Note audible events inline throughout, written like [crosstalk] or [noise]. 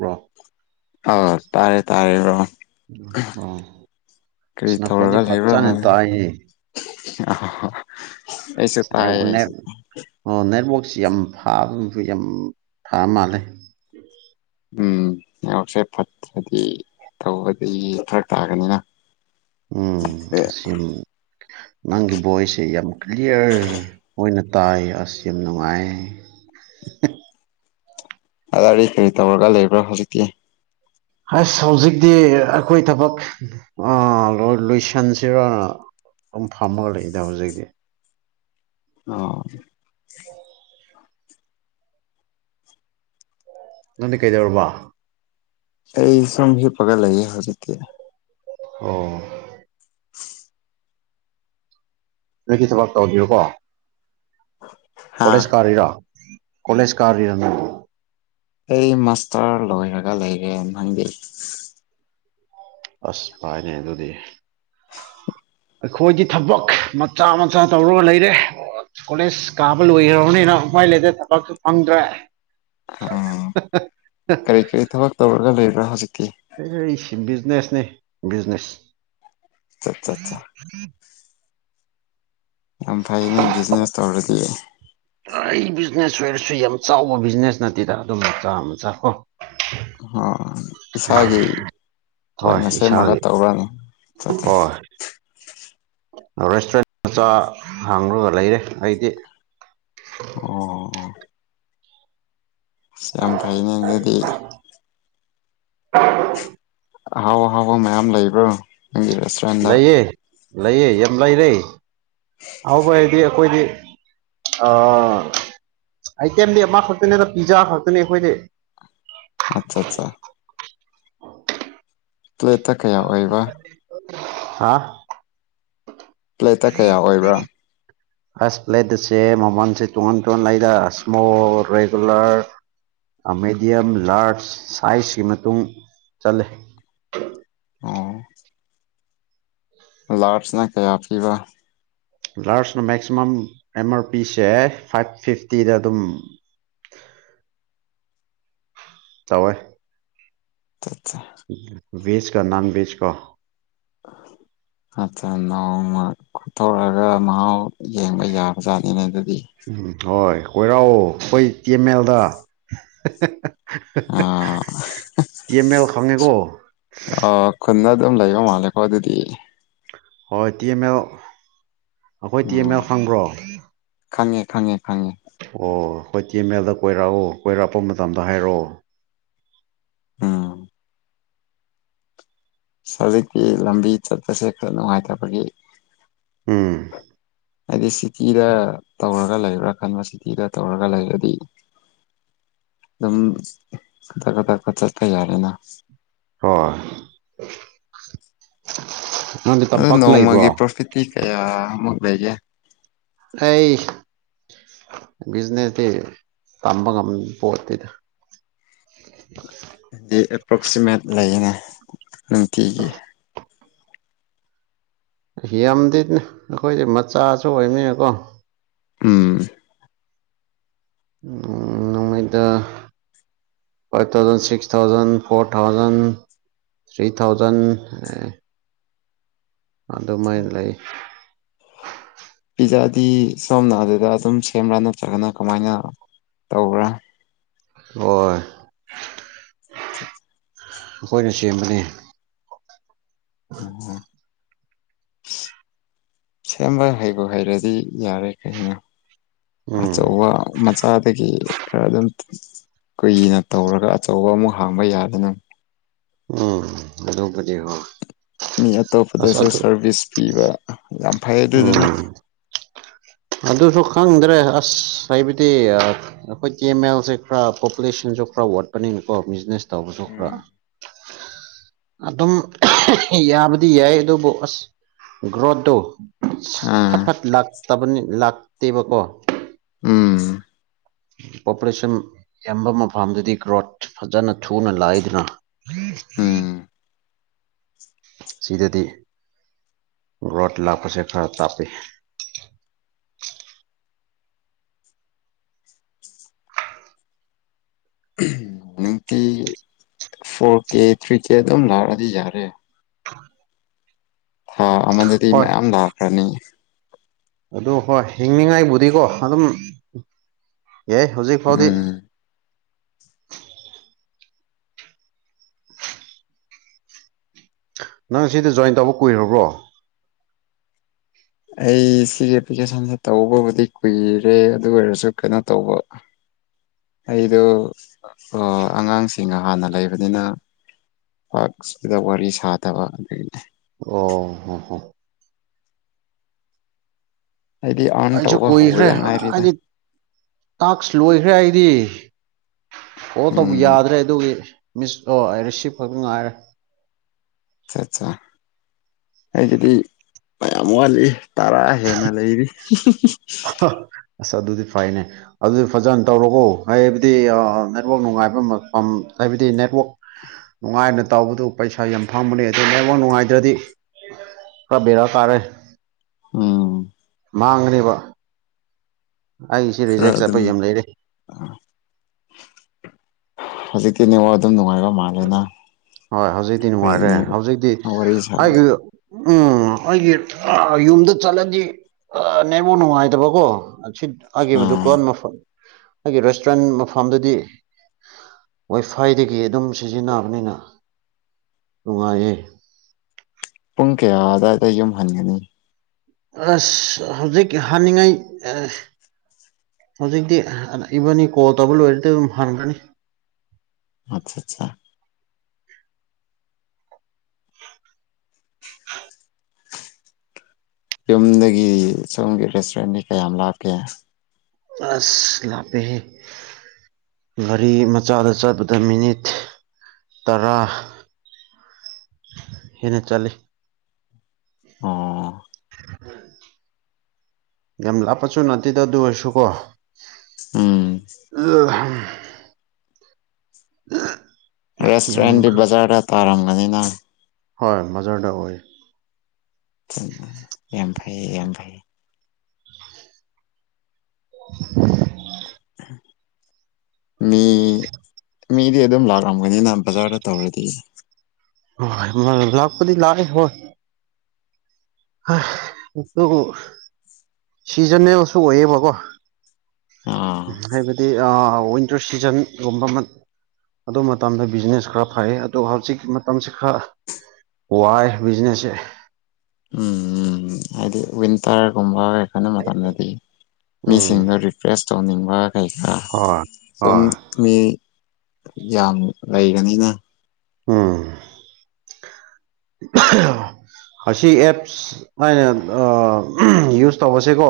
꯭ꯔꯣ ꯑ ꯇꯥꯔꯦ ꯇꯥꯔꯦꯔꯣ ꯑ ꯀꯔꯤ ꯅ ꯀꯗꯤ ꯐꯠꯆꯥꯅꯦ ꯇ ꯑ ꯅ ꯑꯣ ꯅꯦꯠꯋꯥꯛꯁꯤ ꯌꯥꯝ ꯐꯥꯕ ꯑꯗꯨ ꯌꯥꯝ ꯊ ꯃꯥꯜꯂꯦ ꯎꯝ ꯉꯋꯥꯛꯁꯦ ꯐꯠꯇ꯭ꯔꯗꯤ ꯇꯧꯕꯗꯤ ꯐꯔꯛ ꯇꯥꯒꯅꯤꯅ ꯎꯝꯁꯤ ꯅꯪꯒꯤ ꯚꯣꯏꯁꯁꯦ ꯌꯥꯝ ꯀ꯭ꯂꯤꯌꯥꯔ ꯑꯣꯏꯅ ꯇꯥꯏ ꯑꯁ ꯌꯥꯝ ꯅꯨꯡꯉꯥꯏ ꯑꯗꯤ ꯀꯔꯤ ꯇꯧꯔꯒ ꯂꯩꯕ꯭ꯔꯥ ꯍꯧꯖꯤꯛꯇꯤ ꯑꯁ ꯍꯧꯖꯤꯛꯇꯤ ꯑꯩꯈꯣꯏ ꯊꯕꯛ ꯂꯣꯏꯁꯤꯟꯁꯤꯔ ꯑꯗꯨꯝ ꯐꯝꯃꯒ ꯂꯩꯗ ꯍꯧꯖꯤꯛꯇꯤ ꯑꯣ ꯅꯪ ꯀꯩꯗꯧꯔꯕꯥ ꯑꯩ ꯁꯨꯝ ꯍꯤꯞꯄꯒꯠ ꯂꯩꯌꯦ ꯍꯧꯖꯤꯛꯇꯤ ꯑꯣ [inaudible] ꯍꯗꯛꯀꯤ ꯊꯕꯛ ꯇꯧꯕꯤꯌꯨꯀꯣ ꯍꯥ ꯀꯂꯦꯖ ꯀꯥꯔ ꯏꯔꯥ ꯀꯣꯂꯦꯖ ꯀꯥꯔ ꯏꯔ ꯅꯣ ꯑꯩ ꯃꯥꯁꯇꯔ ꯂꯣꯏꯔꯒ ꯂꯩꯔꯦ ꯈꯪꯗꯤ ꯑꯁ ꯄꯥꯏꯅꯦ ꯑꯗꯨꯗꯤ ꯑꯩꯈꯣꯏꯒꯤ ꯊꯕꯛ ꯃꯆꯥ ꯃꯆꯥ ꯇꯧꯔꯒ ꯂꯩꯔꯦ ꯀꯣꯂꯦꯖ ꯀꯥꯕ ꯂꯣꯏꯈ꯭ꯔꯕꯅꯤꯅ ꯍꯃꯥꯏ ꯂꯩꯇ ꯊꯕꯛꯁꯨ ꯐꯪꯗ꯭ꯔꯦ ꯎ ꯀꯔꯤ ꯀꯔꯤ ꯊꯕꯛ ꯇꯧꯔꯒ ꯂꯩꯕ꯭ꯔꯥ ꯍꯧꯖꯤꯛ ꯁꯤ ꯕꯤꯖꯤꯅꯦꯁꯅꯦ ꯕꯤꯖꯤꯅꯦꯁ ꯆꯠ ꯆꯠ ꯎꯝ ꯆꯥ ꯎꯝ ꯌꯥꯝ ꯐꯩꯅꯦ ꯕꯤꯖꯤꯅꯦꯁ ꯇꯧꯔꯗꯤ ꯕꯤꯖꯤꯅꯦꯁ ꯑꯣꯏꯔꯁꯨ ꯌꯥꯝ ꯆꯥꯎꯕ ꯕꯤꯖꯤꯅꯦꯁ ꯅꯠꯇꯦꯗ ꯑꯗꯨꯝ ꯃꯆꯥ ꯑꯃ ꯆꯥꯈꯣ ꯍ ꯏꯁꯥꯒꯤ ꯍꯣꯏ ꯑꯣꯏꯅ ꯁꯦꯝꯃꯒ ꯏꯁꯥꯒꯤ ꯇꯧꯔꯅꯤ [inaudible] ꯍꯣꯏ ꯔꯦꯁꯇꯨꯔꯦꯟ ꯃꯆꯥ ꯍꯥꯡꯉꯒ ꯂꯩꯔꯦ ꯑꯩꯗꯤ ꯑꯣ ꯌꯥꯝ ꯐꯩꯅꯦ ꯑꯗꯨꯗꯤ [inaudible] ꯍꯥꯎ ꯍꯥꯎ ꯃꯌꯥꯝꯌꯥꯝ ꯂꯩꯕ꯭ꯔꯣ ꯅꯪꯒꯤ ꯔꯦꯁꯇꯨꯔꯦꯟꯗ ꯂꯩꯑ ꯂꯩꯑꯦ ꯌꯥꯝ ꯂꯩꯔꯦ ꯑꯍꯥꯎꯕ ꯍꯥꯏꯗꯤ ꯑꯩꯈꯣꯏꯗꯤ ꯑ ꯑꯥꯏꯇꯦꯝꯗꯤ ꯑꯃꯈꯛꯇꯅꯦꯗ ꯄꯤꯖꯥ ꯈꯛꯇꯅꯦ ꯑꯩꯈꯣꯏꯗꯤ ꯑꯠꯆꯥ ꯑꯠꯆꯥ ꯄ꯭ꯂꯦꯠꯇ ꯀꯌꯥ ꯑꯣꯏꯕ ꯍꯥꯥ ꯄ꯭ꯂꯦꯠꯇ ꯀꯌꯥ ꯑꯣꯏꯕ꯭ꯔꯥ ꯐꯁ ꯄ꯭ꯂꯦꯠꯁꯦ ꯃꯃꯜꯁꯦ ꯇꯣꯉꯥꯟ ꯇꯣꯉꯥꯟꯂꯗ ꯏꯁꯃꯣ ꯔꯦꯒꯨꯂꯔ ꯃꯦꯗꯤꯌꯝ ꯂꯥꯔꯖ ꯁꯥꯏꯖꯀꯤ ꯃꯇꯨꯡ ꯆꯂꯦ ꯑꯣ ꯂꯥꯔꯠꯁꯅ ꯀꯌꯥ ꯄꯤꯕ ꯂꯥꯔꯖꯅ ꯃꯦꯛꯁꯤꯃꯝ ꯑꯦꯝ ꯑꯥꯔ ꯄꯤꯁꯦ ꯐꯥꯏꯚ ꯐꯤꯐꯇꯤꯗ ꯑꯗꯨꯝ [inaudible] ꯇꯋꯦ ꯇꯦ ꯕꯦꯖ ꯀ ꯅꯟꯚꯦꯖ ꯀ ꯑ ꯑꯠ ꯅꯎꯃ ꯈꯨꯊꯣꯔꯛꯑꯒ ꯃꯍꯥꯎ ꯌꯦꯡꯕ ꯌꯥꯕꯖꯥꯠꯅꯤꯅꯦ ꯑꯗꯨꯗꯤ ꯎꯝ ꯍꯣꯏ ꯀꯣꯏꯔꯥꯎꯑꯣ ꯑꯩꯈꯣꯏ ꯇꯤꯃꯦꯜꯗ ꯑꯥ ꯀꯃꯦꯜ ꯈꯉꯦꯀꯣ ꯑꯥ ꯈꯨꯟꯗ ꯑꯗꯨꯝ ꯂꯩꯕ ꯃꯥꯜꯂꯦꯀꯣ ꯑꯗꯨꯗꯤ ꯍꯣꯏ ꯇꯤ ꯑꯦꯝ ꯑꯦꯜ ꯑꯩꯈꯣꯏ ꯇꯤ ꯑꯦꯝ ꯑꯣ ꯑꯦꯜ ꯈꯪꯕ꯭ꯔꯣ ꯈꯪꯉꯦ ꯈꯪꯉꯦ ꯈꯪꯉꯦ ꯑꯣ ꯑꯩꯏ ꯇꯤꯃꯦꯜꯗ ꯀꯣꯏꯔꯛꯑꯣ ꯀꯣꯏꯔꯛꯄ ꯃꯇꯝꯗ ꯍꯥꯏꯔꯛꯑꯣ ꯑꯝ ꯍꯧꯖꯤꯛꯀꯤ ꯂꯝꯕꯤ ꯆꯠꯄꯁꯦ ꯈꯔ ꯅꯨꯡꯉꯥꯏꯇꯕꯒꯤ ꯎꯝ ꯍꯥꯏꯗꯤ ꯁꯤꯇꯤꯗ ꯇꯧꯔꯒ ꯂꯩꯕ꯭ꯔꯥ ꯈꯟꯕ ꯁꯤꯇꯤꯗ ꯇꯧꯔꯒ ꯂꯩꯔꯗꯤ ꯑꯗꯨꯝ ꯀꯊꯛ ꯀꯊꯛ ꯈ ꯆꯠꯄ ꯌꯥꯔꯦꯅ ꯍꯣꯏ ꯅꯪꯗꯤ ꯑꯣ ꯇꯝꯄꯥꯛꯇ ꯂꯩꯕ꯭ꯔꯣ ꯅꯣꯡꯃꯒꯤ ꯄ꯭ꯔꯣꯐꯤꯠꯇꯤ ꯀꯌꯥꯃꯨꯛ ꯂꯩꯒꯦ ꯑꯩ ꯕꯤꯖꯤꯅꯦꯁꯇꯗꯤ ꯇꯝꯕ ꯉꯝꯄꯣꯠꯇꯦꯗ ꯗꯤ ꯑꯦꯄ꯭ꯔꯣꯛꯁꯤꯃꯦꯠ ꯂꯩꯅꯦ ꯅꯨꯡꯇꯤꯒꯤ ꯍꯤ ꯌꯥꯝꯗꯤꯅꯦ ꯑꯩꯈꯣꯏꯁꯦ ꯃꯆꯥꯁꯨ ꯑꯣꯏꯅꯤꯅꯀꯣ ꯎꯝ ꯅꫭꯡꯃꯩꯗ five thousand six thousand four thousand three thousand ꯑꯗꯨꯃꯥꯏꯅ ꯂꯩ ꯄꯤꯖꯥꯗꯤ ꯁꯣꯝꯅ ꯑꯗꯨꯗ ꯑꯗꯨꯝ ꯁꯦꯝꯕ꯭ꯔꯥ ꯅꯠꯇ꯭ꯔꯒꯅ ꯀꯃꯥꯏꯅ ꯇꯧꯕ꯭ꯔꯥ ꯍꫭꯏ ꯎ ꯑꯩꯈꯣꯏꯅ ꯁꯦꯝꯕꯅꯤ ꯎ ꯁꯦꯝꯕ ꯍꯩꯕ ꯍꯩꯔꯗꯤ ꯌꯥꯔꯦ ꯀꯩꯅꯣ ꯎꯝ ꯑꯆꯧꯕ ꯃꯥꯆꯥꯗꯒꯤ ꯈꯔ ꯑꯗꯨꯝ ꯀꯨꯏꯅ ꯇꯧꯔꯒ ꯑꯆꯧꯕ ꯑꯃꯨꯛ ꯍꯥꯡꯕ ꯌꯥꯗꯅ ꯎꯝ ꯑꯗꯨꯄꯨꯗꯤ ꯍꯣꯏ ꯃꯤ ꯑꯁ ꯑꯇꯣꯞꯄꯗꯁꯨ ꯑꯗꯨ ꯁꯥꯔꯚꯤꯁ ꯄꯤꯕ ꯌꯥꯝ ꯐꯩ ꯑꯗꯨꯗꯨꯅ ꯎꯝ ꯑꯗꯨꯁꯨ ꯈꯪꯗ꯭ꯔꯦ ꯑꯁ ꯍꯥꯏꯕꯗꯤ ꯑꯩꯈꯣꯏ ꯀꯦꯃꯦꯜꯁꯦ ꯈꯔ ꯄꯣꯄꯨꯂꯦꯁꯟ ꯁꯨ ꯈꯔ ꯋꯥꯠꯄꯅꯤꯅꯀꯣ ꯕꯤꯖꯤꯅꯦꯁ ꯇꯧꯕꯁꯨ ꯈꯔ ꯎꯝ [unintelligible] ꯑꯗꯨꯝ ꯌꯥꯕꯗꯤ ꯌꯥꯏ ꯑꯗꯨꯕꯨ ꯑꯁ ꯒ꯭ꯔꯣꯠꯇꯣ ꯐꯠ ꯑꯥ ꯐꯠ ꯂꯥꯛ ꯂꯥꯛꯇꯦꯕꯀꯣ ꯎꯝ ꯄꯣꯄꯨꯂꯦꯁꯟ ꯌꯥꯝꯕ ꯃꯐꯝꯗꯗꯤ ꯒ꯭ꯔꯣꯠ ꯐꯖꯅ ꯊꯨꯅ ꯂꯥꯏꯗꯅ ꯎꯝ ꯎꯝ ꯁꯤꯗꯗꯤ ꯔꯣꯠ ꯂꯥꯛꯄꯁꯦ ꯈꯔ ꯇꯥꯞꯄꯤ [unintelligible] ꯎꯝ ꯐꯣꯔ ꯀꯦ ꯊ꯭ꯔꯤ ꯀꯦ ꯑꯗꯨꯝ ꯂꯥꯛꯑꯗꯤ ꯌꯥꯔꯦ ꯑ ꯑꯃꯗꯗꯤ ꯍꯣꯏ ꯃꯌꯥꯝ ꯂꯥꯛꯈ꯭ꯔꯅꯤ ꯑꯗꯨ ꯍꯣꯏ ꯍꯤꯡꯅꯤꯉꯥꯏꯕꯨꯗꯤꯀꯣ ꯑꯗꯨꯝ ꯌꯥꯏ ꯍꯧꯖꯤꯛ ꯐꯥꯎꯗꯤ ꯎꯝ ꯅꯪ ꯁꯤꯗ ꯖꯣꯏꯟ ꯇꯧꯕ ꯀꯨꯏꯔꯕ꯭ꯔꯣ ꯑꯩ ꯁꯤꯒꯤ ꯑꯦꯄ꯭ꯂꯤꯀꯦꯁꯟꯁꯦ ꯇꯧꯕꯕꯨꯗꯤ ꯀꯨꯏꯔꯦ ꯑꯗꯨ ꯑꯣꯏꯔꯁꯨ ꯀꯩꯅꯣ ꯇꯧꯕ ꯑꯩꯗꯣ ꯑꯉꯥꯡꯁꯤꯡ ꯍꯥꯟꯅ ꯂꯩꯕꯅꯤꯅ ꯄꯥꯛ ꯁꯤꯗ ꯋꯥꯔꯤ ꯁꯥꯗꯕ ꯑꯗꯨꯒꯤꯅꯦ ꯑꯣ ꯍ ꯍ ꯑꯩꯗꯤ ꯑꯥꯔꯟ ꯑꯩꯁꯨ ꯇꯧꯕ ꯀꯨꯏꯈ꯭ꯔꯦ ꯍꯧꯕꯗ ꯉꯥꯏꯔꯤꯗ ꯍꯥꯏꯗꯤ ꯇꯥꯛꯁ ꯂꯣꯏꯈ꯭ꯔꯦ ꯑꯩꯗꯤ ꯑꯣ ꯇꯧꯕ ꯎꯝ ꯌꯥꯗ꯭ꯔꯦ ꯑꯗꯨꯒꯤ ꯃꯤꯁ ꯑꯣ ꯑꯩ ꯔꯤꯁꯤꯞ ꯈꯛꯇ ꯉꯥꯏꯔꯦ ꯑꯆꯥ ꯑꯠꯆꯥ ꯑꯩꯒꯤꯗꯤ ꯃꯌꯥꯝ ꯋꯥꯠꯂꯤ ꯇꯔꯥ ꯍꯦꯟꯅ ꯂꯩꯔꯤ ꯑ ꯑꯁ ꯑꯗꯨꯗꯤ ꯐꯩꯅꯦ ꯑꯗꯨꯗꯤ ꯐꯖꯅ ꯇꯧꯔꯣꯀꯣ ꯍꯥꯏꯕꯗꯤ ꯅꯦꯠꯋꯥꯛ ꯅꯨꯡꯉꯥꯏꯕ ꯍꯥꯏꯕꯗꯤ ꯅꯦꯠꯋꯥꯛ ꯅꯨꯡꯉꯥꯏꯅ ꯇꯧꯕꯗꯨ ꯄꯩꯁꯥ ꯌꯥꯝ ꯐꯕꯅꯤ ꯑꯗꯨ ꯂꯥꯏꯕꯃꯛ ꯅꯨꯡꯉꯥꯏꯇ꯭ꯔꯗꯤ ꯀꯕꯦꯔꯥ ꯀꯥꯔꯦ ꯑ ꯃꯥ ꯉꯅꯤꯕ ꯑꯩ ꯁꯤ ꯈꯔ ꯔꯦꯖꯦꯛ ꯑꯗꯨꯝ ꯆꯄꯩ ꯌꯥꯝ ꯂꯩꯔꯦ ꯍꯧꯖꯤꯛꯀꯤꯅꯦꯉꯣ ꯑꯗꯨꯝ ꯅꯨꯡꯉꯥꯏꯔꯣ ꯍꯣꯏ ꯍꯧꯖꯤꯛꯇꯤ ꯅꯨꯡꯉꯥꯏꯔꯦ ꯑꯅꯤ ꯍꯧꯖꯤꯛꯇꯤ ꯋꯥꯔꯤ ꯍꯥꯏ ꯁꯥꯕꯗꯤ ꯎꯝ ꯑꯩꯒꯤ ꯌꯨꯝꯗ ꯆꯠꯂꯗꯤ ꯑ ꯅꯕꯨ ꯅꯨꯡꯉꯥꯏꯇꯕꯀꯣ ꯁꯤꯠ ꯑꯒꯤꯈꯤꯕꯗꯨ ꯑꯥ ꯀꯣꯟ ꯃ ꯑꯩꯒꯤ ꯔꯦꯁꯇꯨꯔꯦꯟ ꯃꯐꯝꯗꯨꯗꯤ ꯋꯥꯏꯐꯥꯏꯗꯒꯤ ꯑꯗꯨꯝ ꯁꯤꯖꯤꯟꯅꯕꯅꯤꯅ ꯅꯨꯡꯉꯥꯏꯌꯦ ꯄ ꯀꯌꯥ ꯑꯗꯨꯋꯥꯏꯗ ꯌꯨꯝ ꯍꯟꯒꯅꯤ ꯑꯁ ꯍꯧꯖꯤꯛ ꯍꯥꯟꯅꯤꯡꯉꯥꯏ ꯍꯧꯖꯤꯛꯇꯤ ꯏꯕꯥꯅꯤ ꯀꯣꯠꯇꯕ ꯂꯣꯏꯔꯗꯤ ꯑꯗꯨꯝ ꯍꯟꯒꯅꯤ ꯑꯠꯆꯥ ꯑꯠꯆꯥ ꯌꯨꯝꯗꯒꯤ ꯁꯣꯝꯒꯤ ꯔꯦꯁꯇꯨꯔꯦꯟꯅꯤ ꯀꯌꯥꯝ ꯂꯥꯛꯀꯦ ꯑꯁ ꯂꯥꯛꯄꯦꯍꯦ ꯒꯥꯔꯤ ꯃꯆꯥꯗ ꯆꯠꯄꯗ ꯃꯤꯅꯤꯠ ꯇꯔꯥ ꯍꯦꯅ ꯆꯂꯦ ꯑꯣꯝ [unintelligible] ꯌꯥꯝꯦꯝ ꯂ ꯄꯆꯣꯅ ꯇꯤꯗꯗꯨ ꯑꯣꯏꯁꯨꯨ ꯀꯣ ꯎꯝ ꯎ ꯌꯥꯝ ꯔꯦꯁꯇꯨꯔꯦꯟꯗꯤ ꯕꯖꯥꯔꯗ ꯇꯥꯔꯝꯒꯅꯤꯅ ꯍꯣꯏ ꯃꯖꯔꯗ ꯑꯣꯏ ꯑꯡ ꯐꯩꯌꯦ ꯌꯥꯝꯡ ꯐꯩꯌꯦ [unintelligible] ꯃꯤ ꯃꯤꯗꯤ ꯑꯗꯨꯝ ꯂꯥꯛꯂꯝꯝꯒꯅꯤꯅ ꯕꯖꯥꯔꯗ ꯇꯧꯔꯗꯤ ꯂꯥꯛꯄꯗꯤ ꯂꯑ ꯍꯣꯏ ꯑꯗꯨ ꯁꯤꯖꯟꯅꯦ ꯑꯃꯁꯁꯨ ꯑꯣꯏꯌꯦꯕꯀꯣ ꯑꯥ ꯍꯥꯏꯕꯗꯤ ꯋꯤꯟꯇꯔ ꯁꯤꯖꯟꯒꯨꯝꯕ ꯑꯗꯨ ꯃꯇꯝꯗ ꯕꯤꯖꯤꯅꯦꯁ ꯈꯔ ꯐꯩ ꯑꯗꯨꯒ ꯍꯧꯖꯤꯛ ꯃꯇꯝꯁꯤ ꯈꯔ ꯋꯥꯏ ꯕꯤꯖꯤꯅꯦꯁꯦ ꯎꯝ ꯎꯝ ꯍꯥꯏꯗꯤ ꯋꯤꯟꯇꯔꯒꯨꯝꯕ ꯀꯩꯈꯣꯏꯅ ꯃꯇꯝꯗꯗꯤ ꯎꯝ ꯃꯤꯁꯤꯡꯗꯣ ꯔꯤꯐ꯭ꯔꯦꯁ ꯇꯧꯅꯤꯡꯕ ꯐꯩꯀꯥ ꯍꯣꯏ ꯁꯨꯝ ꯍꯣꯏ ꯃꯤ ꯌꯥꯝ ꯂꯩꯒꯅꯤꯅ ꯎꯝ ꯑꯁꯤ ꯑꯦꯞꯁ ꯑꯅ ꯌꯨꯁ ꯇꯧꯕꯁꯦꯀꯣ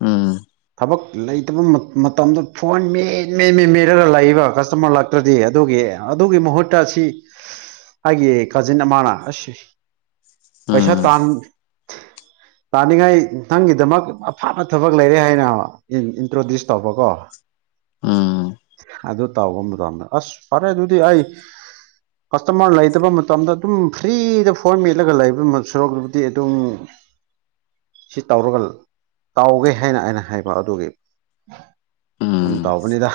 ꯎꯝ ꯊꯕꯛ ꯂꯩꯇꯕ ꯃꯇꯝꯗ ꯐꯣꯟ ꯃꯦꯟ ꯃꯦꯟ ꯃꯦꯟ ꯃꯦꯔꯒ ꯂꯥꯛꯏꯕ ꯀꯁꯇꯃꯔ ꯂꯥꯛꯇ꯭ꯔꯗꯤ ꯑꯗꯨꯒꯤ ꯑꯗꯨꯒꯤ ꯃꯍꯨꯠꯇ ꯑꯁꯤ ꯑꯩꯒꯤ ꯖꯤꯟ ꯑꯃꯅ ꯑꯁ ꯎꯝ ꯄꯩꯁꯥ ꯇꯥꯟ [unintelligible] ꯇꯥꯅꯤꯡꯉꯥꯏ ꯅꯪꯒꯤꯗꯃꯛ ꯑꯐꯕ ꯊꯕꯛ ꯂꯩꯔꯦ ꯍꯥꯏꯅ ꯏꯟꯇ꯭ꯔꯣꯗ꯭ꯌꯨꯁ ꯇꯧꯕꯀꯣ ꯑ ꯑꯗꯨ ꯇꯥꯎ ꯑꯃ ꯇꯧꯝꯃꯦ ꯑꯁ ꯐꯔꯦ ꯑꯗꯨꯗꯤ ꯑꯩ ꯀꯁ ꯃꯂ ꯂꯩꯇꯕ ꯃ ꯇꯣꯗ ꯑꯗꯨꯝ ꯐ꯭ꯔꯤꯗ ꯐꯣꯔ ꯃꯠꯂꯒ ꯂꯩꯕ ꯁꯣꯔꯣꯛꯇꯕꯨꯗꯤ ꯑꯗꯨꯝ ꯁꯤ ꯇꯧꯔꯒ ꯇꯥꯎꯒꯦ ꯍꯥꯏꯅ ꯑꯩꯅ ꯍꯥꯏꯕ ꯑꯗꯨꯒꯤ ꯁꯨꯝ ꯎꯝ ꯇꯥꯎꯕꯅꯤꯗ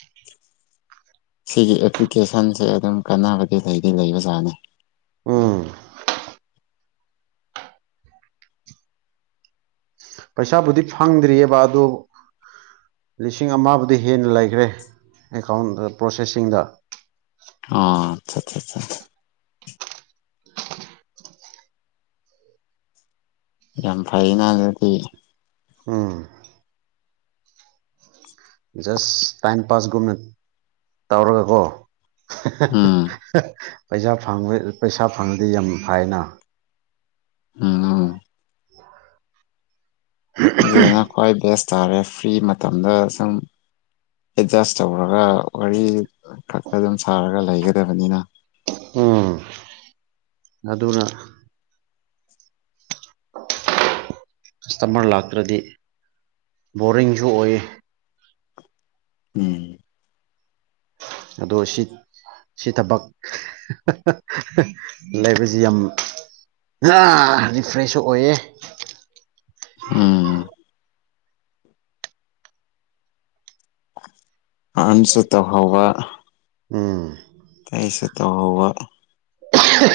[unintelligible] ꯁꯤꯒꯤ ꯑꯦꯄ꯭ꯂꯤꯀꯦꯁꯟꯁꯦ ꯑꯗꯨꯝ ꯀꯥꯟꯅꯕꯗꯤ ꯂꯩꯗꯤ ꯂꯩꯕꯖꯥꯠꯅꯤ ꯎꯝ ꯄꯩꯁꯥꯕꯨꯗꯤ ꯐꯪꯗ꯭ꯔꯤꯑꯕ ꯑꯗꯨ ꯂꯤꯁꯤꯡ ꯑꯃꯕꯨꯗꯤ ꯍꯦꯟꯅ ꯂꯩꯈ꯭ꯔꯦ ꯑꯦꯀꯥꯎꯟꯗ ꯄ꯭ꯔꯣꯁꯦꯁꯤꯡꯗ ꯑ ꯑꯆꯥ ꯌꯥꯝ ꯐꯥꯏꯩꯅ ꯂꯩꯗꯤ ꯎꯝ ꯖꯁ ꯇꯥꯏꯝ ꯄꯥꯁꯒꯨꯝꯅ ꯇꯧꯔꯒꯀꯣ ꯎꯝ [unintelligible] ꯄꯩꯁꯥ ꯄꯩꯁꯥ ꯐꯪꯉꯗꯤ ꯌꯥꯝ ꯐꯥꯏꯅ ꯎꯝ ꯑꯗꯨꯗꯨꯅ ꯈ꯭ꯋꯥꯏ ꯕꯦꯁ ꯇꯥꯔꯦ ꯐ꯭ꯔꯤ ꯃꯇꯝꯗ ꯁꯨꯝ ꯑꯦꯠꯖꯁ ꯇꯧꯔꯒ ꯋꯥꯔꯤ ꯈꯛꯇ ꯑꯗꯨꯝ ꯁꯥꯔꯒ ꯂꯩꯒꯗꯕꯅꯤꯅ ꯎ ꯑꯗꯨꯅ ꯀꯁꯇꯃꯔ ꯂꯥꯛꯇ꯭ꯔꯗꯤ ꯕꯣꯔꯤꯡꯁꯨ ꯑꯣꯏ ꯎꯝ ꯑꯗꯣ ꯁꯤ ꯁꯤ ꯊꯕꯛ ꯂꯩꯕꯁꯤ ꯌꯥꯝ ꯑ ꯔꯤꯐ꯭ꯔꯦꯁꯁꯨ ꯑꯣꯏꯌꯦꯦ ꯑꯝ ꯑꯟꯁ ꯇ ꯍꯋꯥ ꯎꯝ ꯀꯩꯁ ꯇ ꯍꯕ ꯇ